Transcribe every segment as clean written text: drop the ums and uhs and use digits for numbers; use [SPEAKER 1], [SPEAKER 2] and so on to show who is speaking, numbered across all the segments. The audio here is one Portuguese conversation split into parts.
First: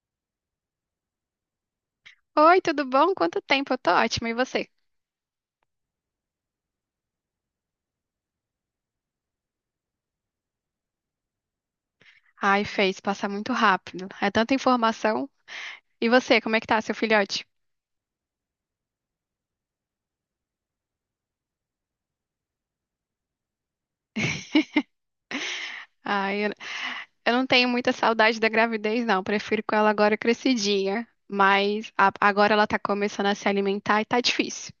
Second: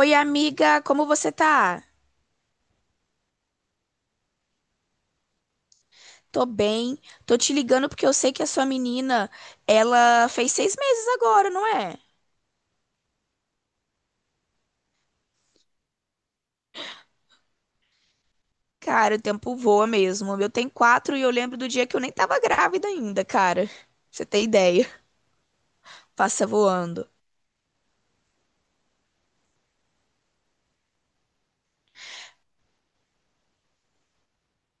[SPEAKER 1] Oi, amiga, como você tá?
[SPEAKER 2] Oi, tudo bom? Quanto tempo? Eu tô ótima. E você?
[SPEAKER 1] Tô bem. Tô te ligando porque eu sei que a sua menina, ela fez 6 meses agora, não é?
[SPEAKER 2] Ai, fez passar muito rápido. É tanta informação. E você, como é que tá, seu filhote?
[SPEAKER 1] Cara, o tempo voa mesmo. Eu tenho quatro e eu lembro do dia que eu nem tava grávida ainda, cara. Você tem ideia?
[SPEAKER 2] Ai,
[SPEAKER 1] Passa
[SPEAKER 2] eu,
[SPEAKER 1] voando.
[SPEAKER 2] eu não tenho muita saudade da gravidez, não. Prefiro com ela agora crescidinha. Mas agora ela tá começando a se alimentar e tá difícil.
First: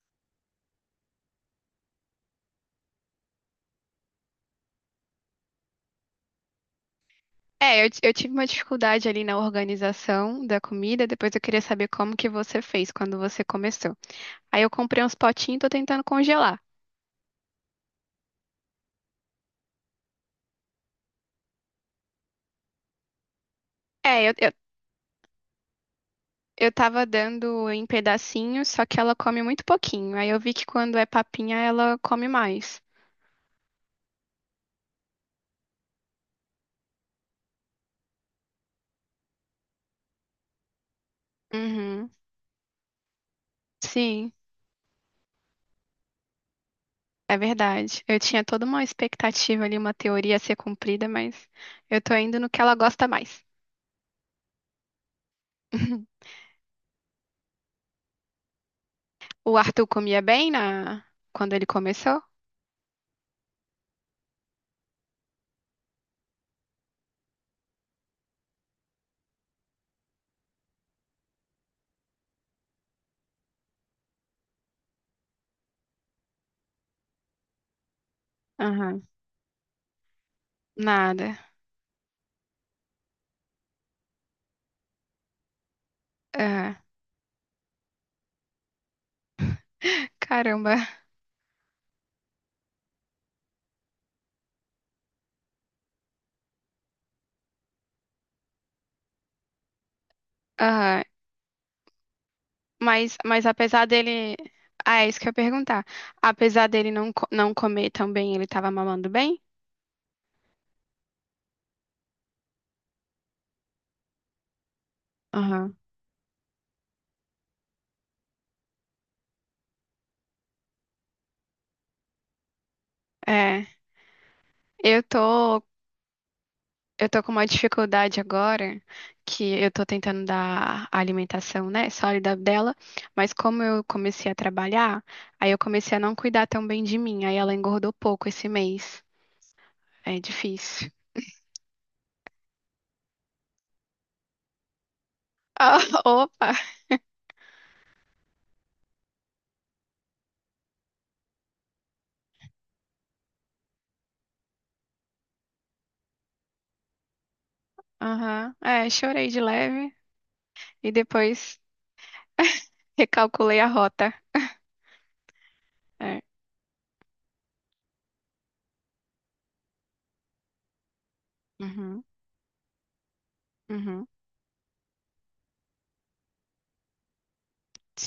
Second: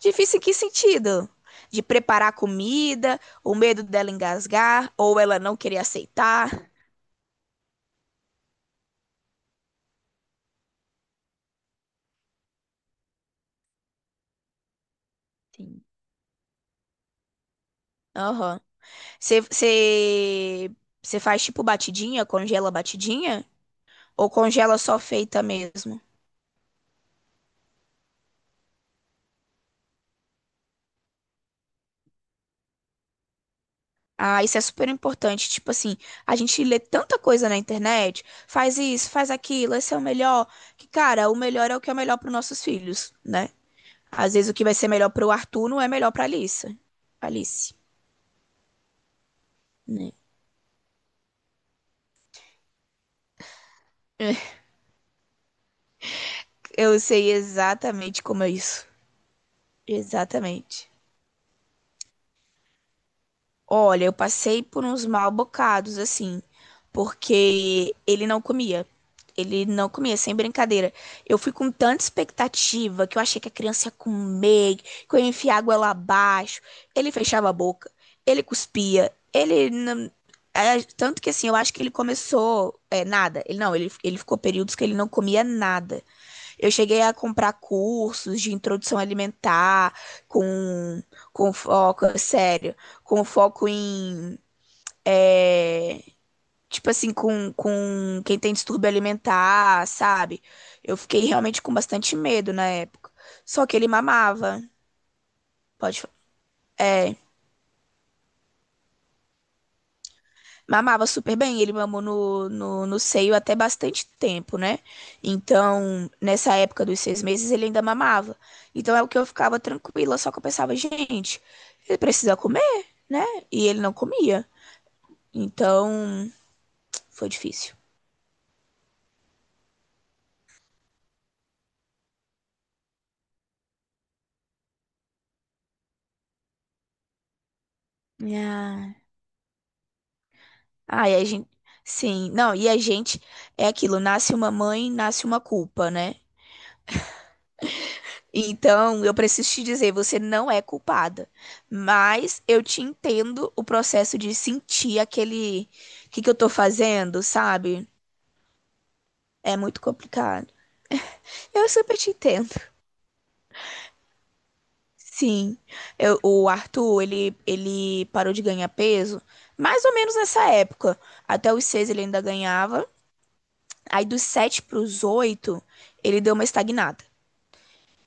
[SPEAKER 1] Difícil em que sentido? De preparar comida, o medo dela engasgar ou ela não querer aceitar?
[SPEAKER 2] É, eu tive uma dificuldade ali na organização da comida. Depois eu queria saber como que você fez quando você começou. Aí eu comprei uns potinhos e tô
[SPEAKER 1] Sim.
[SPEAKER 2] tentando congelar.
[SPEAKER 1] Aham. Você você- Você faz tipo batidinha, congela batidinha?
[SPEAKER 2] É,
[SPEAKER 1] Ou
[SPEAKER 2] eu, eu
[SPEAKER 1] congela só feita mesmo?
[SPEAKER 2] Eu tava dando em pedacinhos, só que ela come muito pouquinho. Aí eu vi que quando é papinha, ela come mais.
[SPEAKER 1] Ah, isso é super importante. Tipo assim, a gente lê tanta coisa na internet, faz isso, faz aquilo, esse é o melhor. Que, cara, o melhor é o que é
[SPEAKER 2] Uhum.
[SPEAKER 1] melhor para nossos filhos, né?
[SPEAKER 2] Sim,
[SPEAKER 1] Às vezes o que vai ser melhor para o Arthur não é melhor para Alice.
[SPEAKER 2] é
[SPEAKER 1] Alice.
[SPEAKER 2] verdade. Eu tinha toda uma expectativa ali, uma teoria a ser cumprida, mas eu tô indo no que ela gosta mais.
[SPEAKER 1] Eu sei exatamente como é isso.
[SPEAKER 2] O Arthur comia bem
[SPEAKER 1] Exatamente.
[SPEAKER 2] quando ele começou?
[SPEAKER 1] Olha, eu passei por uns mal bocados, assim, porque ele não comia. Ele não comia, sem brincadeira. Eu fui com tanta expectativa que eu achei que a criança ia comer, que eu ia enfiar a água lá abaixo. Ele fechava a boca, ele
[SPEAKER 2] Aham.
[SPEAKER 1] cuspia, ele. Não- é, tanto que
[SPEAKER 2] Nada.
[SPEAKER 1] assim, eu acho que ele começou. Nada. Ele ficou períodos que ele não comia nada. Eu
[SPEAKER 2] Aham.
[SPEAKER 1] cheguei a comprar cursos de introdução alimentar
[SPEAKER 2] Caramba.
[SPEAKER 1] com, com, foco, sério, com foco em, é, tipo assim, com quem tem distúrbio alimentar, sabe? Eu
[SPEAKER 2] Aham.
[SPEAKER 1] fiquei realmente com bastante medo na época.
[SPEAKER 2] Mas
[SPEAKER 1] Só que
[SPEAKER 2] apesar
[SPEAKER 1] ele
[SPEAKER 2] dele.
[SPEAKER 1] mamava.
[SPEAKER 2] Ah, é isso que eu ia perguntar.
[SPEAKER 1] Pode
[SPEAKER 2] Apesar dele não comer tão bem, ele tava mamando bem?
[SPEAKER 1] mamava super bem, ele mamou no seio até bastante tempo, né? Então, nessa época dos 6 meses, ele ainda mamava. Então, é o que eu ficava tranquila, só que eu pensava, gente, ele precisa comer, né?
[SPEAKER 2] É,
[SPEAKER 1] E ele não comia.
[SPEAKER 2] eu tô,
[SPEAKER 1] Então,
[SPEAKER 2] eu tô
[SPEAKER 1] foi
[SPEAKER 2] com uma
[SPEAKER 1] difícil.
[SPEAKER 2] dificuldade agora, que eu tô tentando dar a alimentação, né, sólida dela, mas como eu comecei a trabalhar, aí eu comecei a não cuidar tão bem de mim, aí ela engordou pouco esse
[SPEAKER 1] Ah,
[SPEAKER 2] mês. É difícil.
[SPEAKER 1] ah, a gente. Sim, não, e a gente é aquilo, nasce uma mãe, nasce uma
[SPEAKER 2] Ah,
[SPEAKER 1] culpa, né?
[SPEAKER 2] opa!
[SPEAKER 1] Então, eu preciso te dizer, você não é culpada, mas eu te entendo o processo de sentir aquele, o que que eu tô fazendo, sabe?
[SPEAKER 2] Aham, é, chorei de
[SPEAKER 1] É muito
[SPEAKER 2] leve
[SPEAKER 1] complicado.
[SPEAKER 2] e depois
[SPEAKER 1] Eu super te entendo.
[SPEAKER 2] recalculei a rota.
[SPEAKER 1] Sim, eu-
[SPEAKER 2] É.
[SPEAKER 1] o Arthur, ele parou de ganhar peso mais ou menos nessa época. Até os seis ele
[SPEAKER 2] Uhum,
[SPEAKER 1] ainda ganhava, aí
[SPEAKER 2] uhum,
[SPEAKER 1] dos sete para os oito ele deu uma estagnada.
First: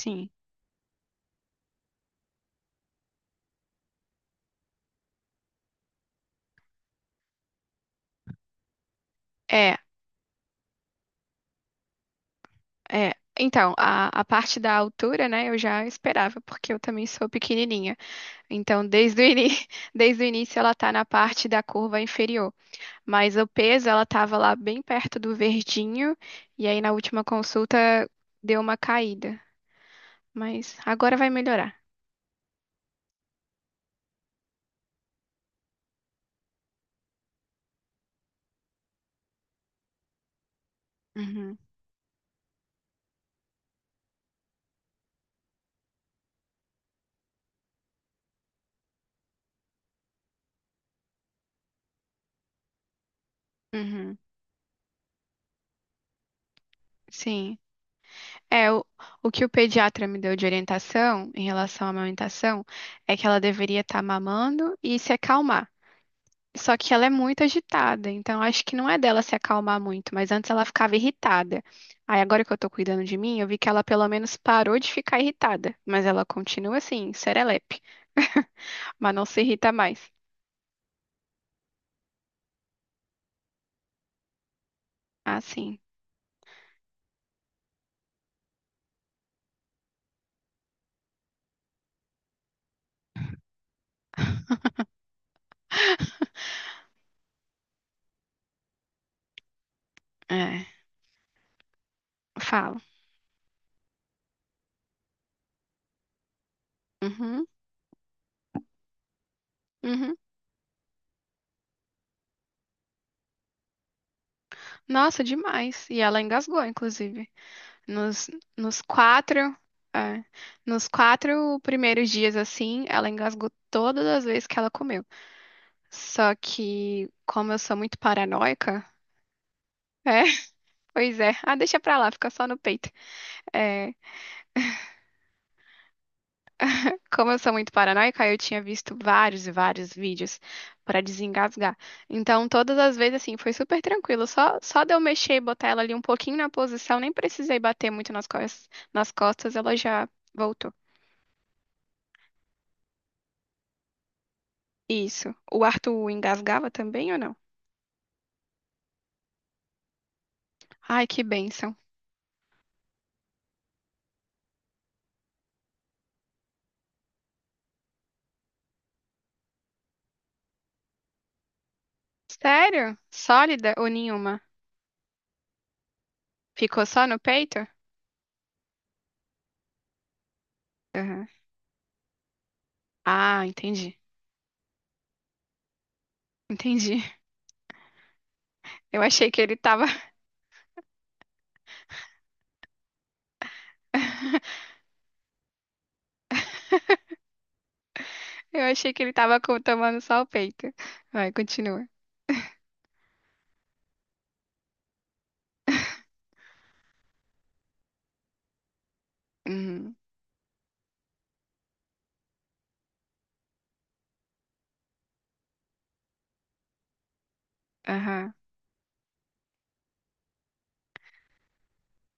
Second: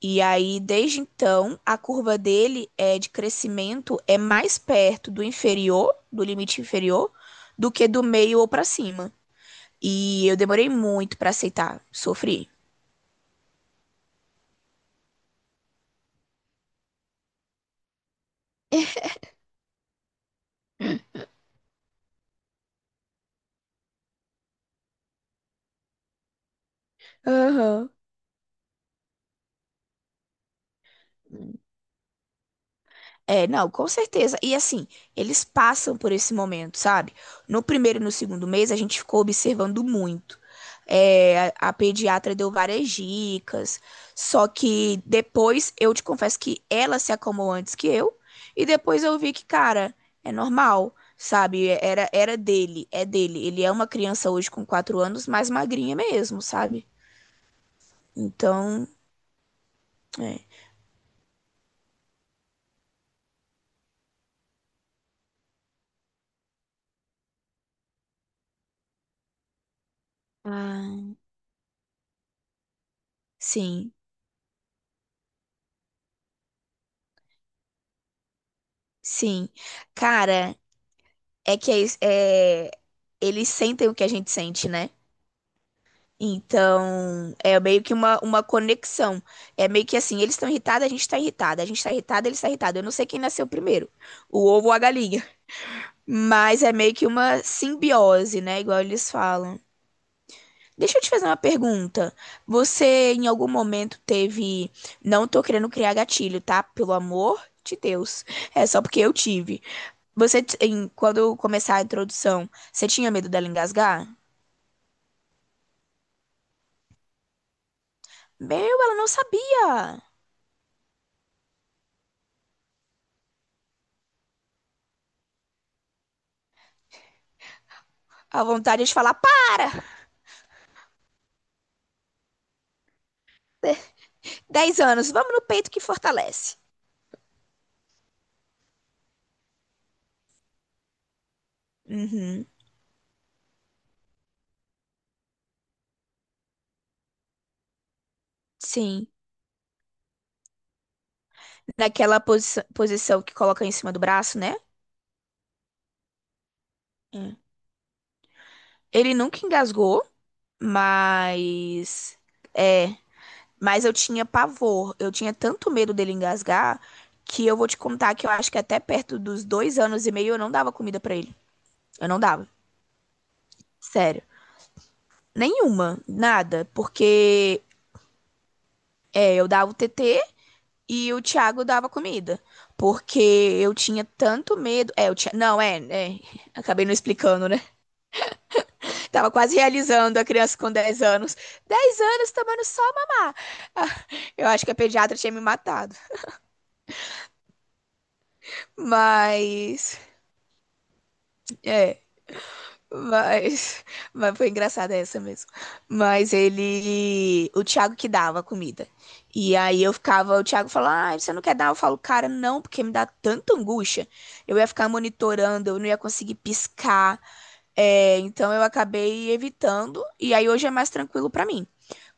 [SPEAKER 1] E aí, desde então, a curva dele é de crescimento é mais perto do inferior, do limite inferior, do que do meio ou para cima.
[SPEAKER 2] É,
[SPEAKER 1] E eu demorei muito para aceitar, sofri.
[SPEAKER 2] é. Então, a parte da altura, né, eu já esperava, porque eu também sou pequenininha. Então, desde o início ela tá na parte da curva inferior, mas o peso ela tava lá bem perto do verdinho e aí na última
[SPEAKER 1] Aham.
[SPEAKER 2] consulta deu uma caída, mas agora vai melhorar.
[SPEAKER 1] É, não, com certeza. E assim, eles passam por esse momento, sabe? No primeiro e no segundo mês, a gente ficou observando muito.
[SPEAKER 2] Uhum,
[SPEAKER 1] A, pediatra deu várias dicas, só que depois eu te confesso que ela se acalmou antes que eu, e depois eu vi que, cara, é normal, sabe? Era dele, é dele. Ele é uma
[SPEAKER 2] uhum,
[SPEAKER 1] criança hoje com 4 anos, mais magrinha mesmo, sabe?
[SPEAKER 2] sim. É, o,
[SPEAKER 1] Então,
[SPEAKER 2] o que o pediatra me deu
[SPEAKER 1] é,
[SPEAKER 2] de orientação em relação à amamentação é que ela deveria estar mamando e se acalmar. Só que ela é muito agitada, então acho que não é dela se acalmar muito, mas antes ela ficava
[SPEAKER 1] ah,
[SPEAKER 2] irritada. Aí agora que eu tô cuidando de mim, eu vi que ela
[SPEAKER 1] sim,
[SPEAKER 2] pelo menos parou de ficar irritada, mas ela continua assim, serelepe, mas não se
[SPEAKER 1] sim.
[SPEAKER 2] irrita mais.
[SPEAKER 1] Cara. É que é, é, Eles sentem o que a gente sente, né?
[SPEAKER 2] Ah, sim.
[SPEAKER 1] Então, é meio que uma conexão. É meio que assim, eles estão irritados, a gente tá irritada. A gente tá irritada, eles estão irritados. Eu não sei quem nasceu primeiro, o ovo ou a galinha. Mas é meio que uma simbiose, né? Igual eles falam.
[SPEAKER 2] É,
[SPEAKER 1] Deixa eu te fazer uma pergunta.
[SPEAKER 2] falo.
[SPEAKER 1] Você, em algum momento, teve. Não tô querendo criar gatilho, tá? Pelo amor
[SPEAKER 2] Uhum,
[SPEAKER 1] de Deus. É só porque eu tive.
[SPEAKER 2] uhum.
[SPEAKER 1] Você, quando começar a introdução, você tinha medo dela engasgar?
[SPEAKER 2] Nossa, demais. E ela engasgou, inclusive. Nos,
[SPEAKER 1] Meu,
[SPEAKER 2] nos
[SPEAKER 1] ela não
[SPEAKER 2] quatro,
[SPEAKER 1] sabia.
[SPEAKER 2] é, nos quatro primeiros dias, assim, ela engasgou todas as vezes que ela comeu. Só que, como eu sou muito
[SPEAKER 1] A vontade
[SPEAKER 2] paranoica,
[SPEAKER 1] é de falar, para!
[SPEAKER 2] é, pois é. Ah, deixa pra lá, fica só no peito. É,
[SPEAKER 1] 10 anos, vamos no peito que fortalece.
[SPEAKER 2] como eu sou muito paranoica, eu tinha visto vários e vários vídeos pra desengasgar.
[SPEAKER 1] Uhum,
[SPEAKER 2] Então, todas as vezes, assim, foi super tranquilo. Só de eu mexer e botar ela ali um pouquinho na posição, nem precisei bater muito
[SPEAKER 1] sim.
[SPEAKER 2] nas costas, ela já voltou.
[SPEAKER 1] Naquela posição que coloca em cima do braço, né?
[SPEAKER 2] Isso. O Arthur engasgava também ou não?
[SPEAKER 1] É. Ele nunca engasgou,
[SPEAKER 2] Ai, que bênção.
[SPEAKER 1] mas. É. Mas eu tinha pavor. Eu tinha tanto medo dele engasgar que eu vou te contar que eu acho que até perto dos 2 anos e meio eu não dava comida pra ele. Eu não dava.
[SPEAKER 2] Sério? Sólida ou
[SPEAKER 1] Sério.
[SPEAKER 2] nenhuma?
[SPEAKER 1] Nenhuma, nada,
[SPEAKER 2] Ficou só no
[SPEAKER 1] porque
[SPEAKER 2] peito?
[SPEAKER 1] eu dava o TT e o
[SPEAKER 2] Aham.
[SPEAKER 1] Thiago dava comida. Porque
[SPEAKER 2] Ah,
[SPEAKER 1] eu
[SPEAKER 2] entendi.
[SPEAKER 1] tinha tanto medo. É, o Thi... Não, é, é. Acabei não
[SPEAKER 2] Entendi.
[SPEAKER 1] explicando, né?
[SPEAKER 2] Eu achei
[SPEAKER 1] Tava
[SPEAKER 2] que ele
[SPEAKER 1] quase
[SPEAKER 2] tava.
[SPEAKER 1] realizando a criança com 10 anos. Dez anos tomando só mamar. Ah, eu acho que a pediatra tinha me matado.
[SPEAKER 2] Eu achei que ele tava
[SPEAKER 1] Mas.
[SPEAKER 2] tomando só o peito. Vai, continua.
[SPEAKER 1] É. Mas, mas foi engraçada essa mesmo. Mas ele, o Thiago que dava a comida. E aí eu
[SPEAKER 2] Uhum.
[SPEAKER 1] ficava, o Thiago falava, ah, você não quer dar? Eu falo, cara, não, porque me dá tanta angústia. Eu ia ficar monitorando, eu não ia conseguir piscar. É,
[SPEAKER 2] Aham.
[SPEAKER 1] então eu acabei evitando. E aí hoje é mais tranquilo pra mim.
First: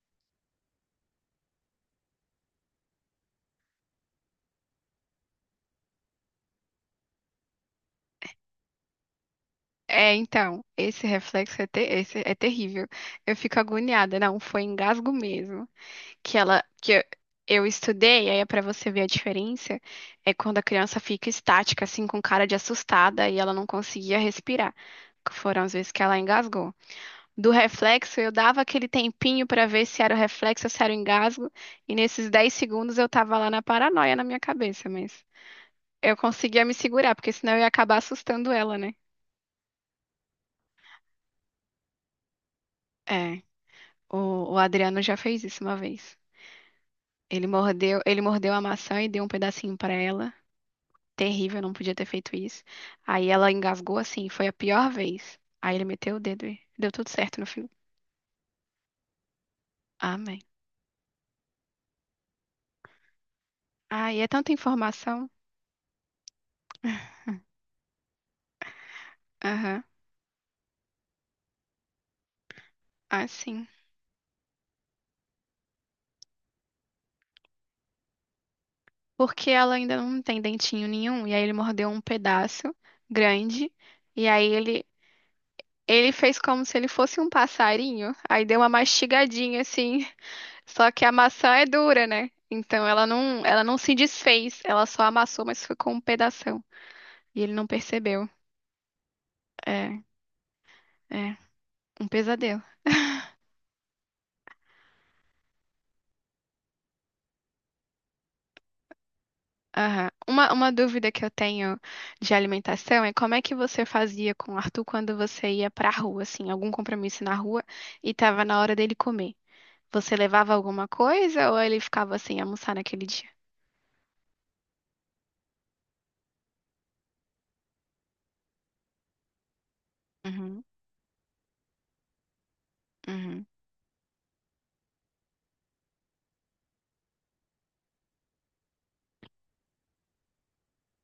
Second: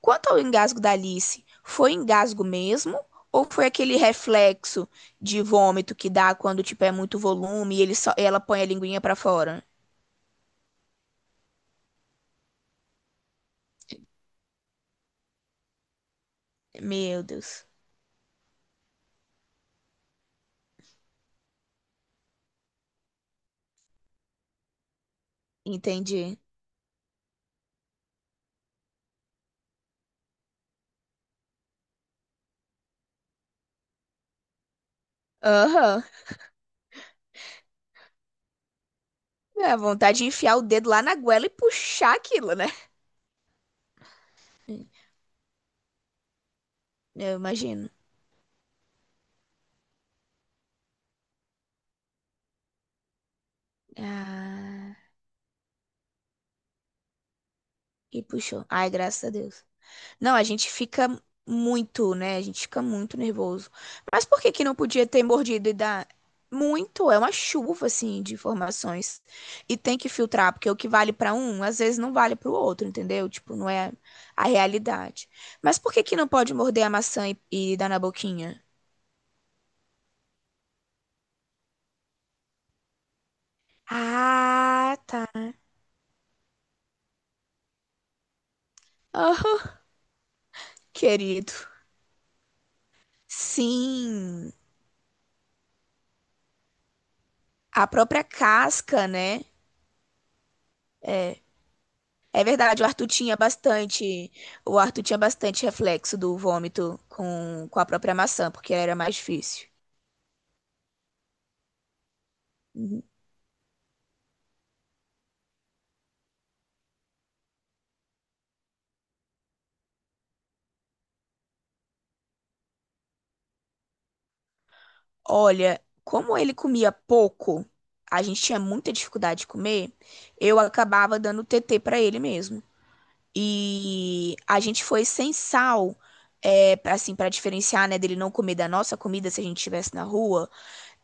[SPEAKER 1] Quanto ao engasgo da Alice, foi engasgo mesmo? Ou foi aquele reflexo de vômito que dá quando, tipo, é muito volume e ele só, ela põe a linguinha pra fora?
[SPEAKER 2] É, então, esse reflexo esse é terrível. Eu fico agoniada. Não, foi engasgo mesmo. Que ela, que
[SPEAKER 1] Meu
[SPEAKER 2] eu
[SPEAKER 1] Deus.
[SPEAKER 2] estudei, aí é pra você ver a diferença, é quando a criança fica estática, assim, com cara de assustada e ela não conseguia respirar. Foram as vezes que ela
[SPEAKER 1] Entendi.
[SPEAKER 2] engasgou. Do reflexo, eu dava aquele tempinho para ver se era o reflexo ou se era o engasgo, e nesses 10 segundos eu tava lá na paranoia na minha cabeça, mas
[SPEAKER 1] Aham.
[SPEAKER 2] eu conseguia me segurar, porque senão eu ia acabar assustando ela, né?
[SPEAKER 1] É, a vontade de enfiar o dedo lá na goela e puxar aquilo, né?
[SPEAKER 2] É, o, o Adriano já fez isso uma vez.
[SPEAKER 1] Eu
[SPEAKER 2] Ele
[SPEAKER 1] imagino.
[SPEAKER 2] mordeu, ele mordeu a maçã e deu um pedacinho pra ela. Terrível, não podia ter feito isso. Aí ela engasgou assim, foi a pior
[SPEAKER 1] Ah,
[SPEAKER 2] vez. Aí ele meteu o dedo e deu tudo certo no fim.
[SPEAKER 1] e puxou. Ai, graças a Deus. Não,
[SPEAKER 2] Amém.
[SPEAKER 1] a gente fica muito, né? A gente fica muito nervoso.
[SPEAKER 2] Ai,
[SPEAKER 1] Mas
[SPEAKER 2] é
[SPEAKER 1] por
[SPEAKER 2] tanta
[SPEAKER 1] que que não podia ter
[SPEAKER 2] informação.
[SPEAKER 1] mordido e dar muito? É uma chuva, assim, de informações. E
[SPEAKER 2] Aham.
[SPEAKER 1] tem que filtrar, porque o que vale pra um, às vezes não vale pro outro,
[SPEAKER 2] Ah,
[SPEAKER 1] entendeu? Tipo,
[SPEAKER 2] sim.
[SPEAKER 1] não é a realidade. Mas por que que não pode morder a maçã e dar na boquinha?
[SPEAKER 2] Porque ela ainda não tem dentinho nenhum, e aí ele mordeu um pedaço grande, e aí ele
[SPEAKER 1] Ah,
[SPEAKER 2] ele fez como se ele fosse um passarinho, aí deu uma
[SPEAKER 1] tá.
[SPEAKER 2] mastigadinha assim, só que a maçã é
[SPEAKER 1] Querido.
[SPEAKER 2] dura, né? Então ela não se
[SPEAKER 1] Sim,
[SPEAKER 2] desfez, ela só amassou, mas ficou um pedação, e ele não
[SPEAKER 1] a própria
[SPEAKER 2] percebeu.
[SPEAKER 1] casca, né?
[SPEAKER 2] É, é um
[SPEAKER 1] É
[SPEAKER 2] pesadelo.
[SPEAKER 1] verdade, o Arthur tinha bastante, o Arthur tinha bastante reflexo do vômito com, a própria maçã, porque era mais difícil.
[SPEAKER 2] Aham. Uma dúvida que eu tenho de alimentação é como é que você fazia com o Arthur quando você ia pra rua, assim, algum compromisso na rua e tava na hora dele comer? Você levava alguma coisa ou ele ficava sem almoçar naquele dia?
[SPEAKER 1] Olha, como ele comia pouco, a gente tinha muita dificuldade de comer, eu
[SPEAKER 2] Uhum,
[SPEAKER 1] acabava dando TT pra ele mesmo.
[SPEAKER 2] uhum.
[SPEAKER 1] E a gente foi sem sal, pra, assim, para diferenciar, né, dele não comer da nossa comida se a gente estivesse na rua,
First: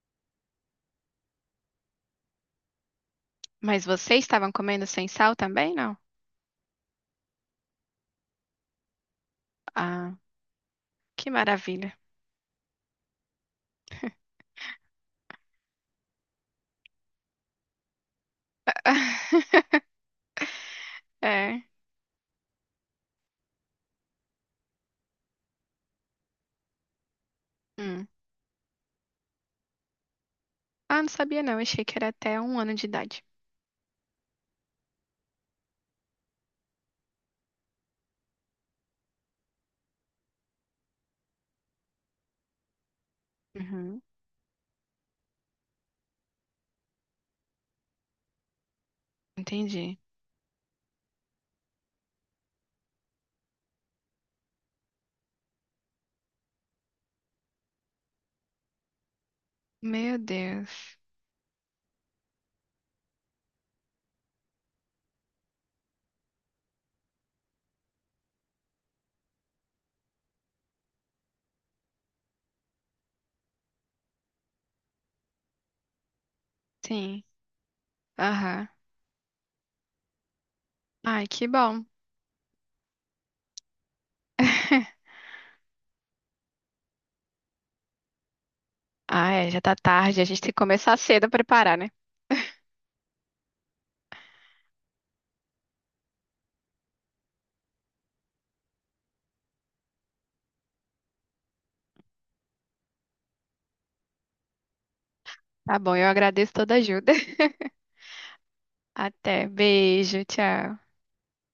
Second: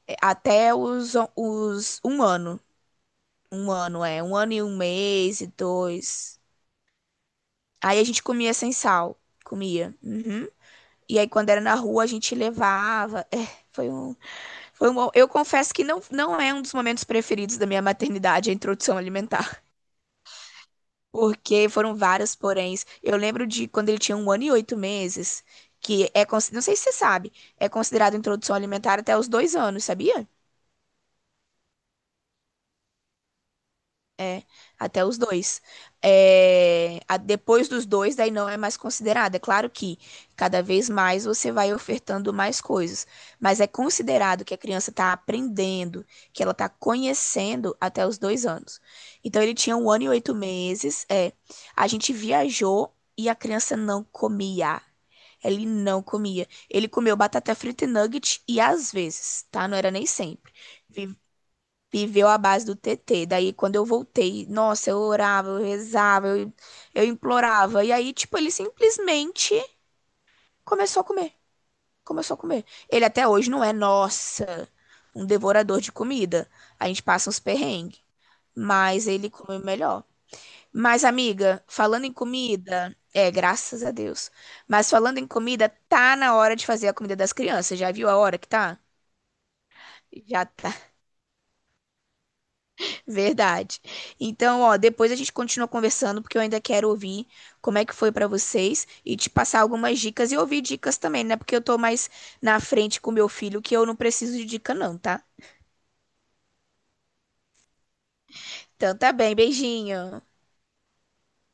[SPEAKER 1] até os 1 ano. Um
[SPEAKER 2] Mas
[SPEAKER 1] ano,
[SPEAKER 2] vocês
[SPEAKER 1] é. Um
[SPEAKER 2] estavam
[SPEAKER 1] ano e um
[SPEAKER 2] comendo sem sal
[SPEAKER 1] mês e
[SPEAKER 2] também, não?
[SPEAKER 1] dois. Aí a gente comia sem sal. Comia.
[SPEAKER 2] Ah,
[SPEAKER 1] Uhum. E aí,
[SPEAKER 2] que
[SPEAKER 1] quando era na
[SPEAKER 2] maravilha.
[SPEAKER 1] rua, a gente levava. É, foi um, foi um. Eu confesso que não, não é um dos momentos preferidos da minha maternidade, a introdução alimentar.
[SPEAKER 2] É.
[SPEAKER 1] Porque foram vários poréns. Eu lembro de quando ele tinha 1 ano e 8 meses, que é. Cons- não sei se você sabe, é
[SPEAKER 2] Hum.
[SPEAKER 1] considerado introdução alimentar até os 2 anos, sabia?
[SPEAKER 2] Ah, não sabia não. Achei que era até 1 ano de idade.
[SPEAKER 1] É, até os dois. Depois dos dois, daí não é mais considerado. É claro que cada vez mais você vai ofertando mais coisas, mas é
[SPEAKER 2] Uhum.
[SPEAKER 1] considerado que a criança está aprendendo, que ela está conhecendo até os 2 anos. Então ele tinha um
[SPEAKER 2] Entendi.
[SPEAKER 1] ano e oito meses. A gente viajou e a criança não comia. Ele não comia. Ele comeu batata frita e nugget e às vezes, tá? Não era nem
[SPEAKER 2] Meu
[SPEAKER 1] sempre.
[SPEAKER 2] Deus.
[SPEAKER 1] Viveu à base do TT. Daí, quando eu voltei, nossa, eu orava, eu rezava, eu implorava. E aí, tipo, ele simplesmente começou a comer. Começou a comer. Ele até hoje não é, nossa, um devorador de comida. A gente
[SPEAKER 2] Sim.
[SPEAKER 1] passa uns perrengues.
[SPEAKER 2] Aham.
[SPEAKER 1] Mas ele come melhor. Mas,
[SPEAKER 2] Ai, que
[SPEAKER 1] amiga,
[SPEAKER 2] bom.
[SPEAKER 1] falando em comida, graças a Deus. Mas falando em comida, tá na hora de fazer a comida das crianças. Já viu a hora que tá?
[SPEAKER 2] Ah, é, já tá tarde. A gente
[SPEAKER 1] Já
[SPEAKER 2] tem que
[SPEAKER 1] tá.
[SPEAKER 2] começar cedo a preparar, né?
[SPEAKER 1] Verdade. Então, ó, depois a gente continua conversando, porque eu ainda quero ouvir como é que foi pra vocês e te passar algumas dicas e ouvir dicas também, né? Porque eu tô mais na frente com meu filho, que eu não preciso de dica, não, tá?
[SPEAKER 2] Tá bom, eu agradeço toda a ajuda.
[SPEAKER 1] Então, tá bem.
[SPEAKER 2] Até.
[SPEAKER 1] Beijinho.
[SPEAKER 2] Beijo, tchau.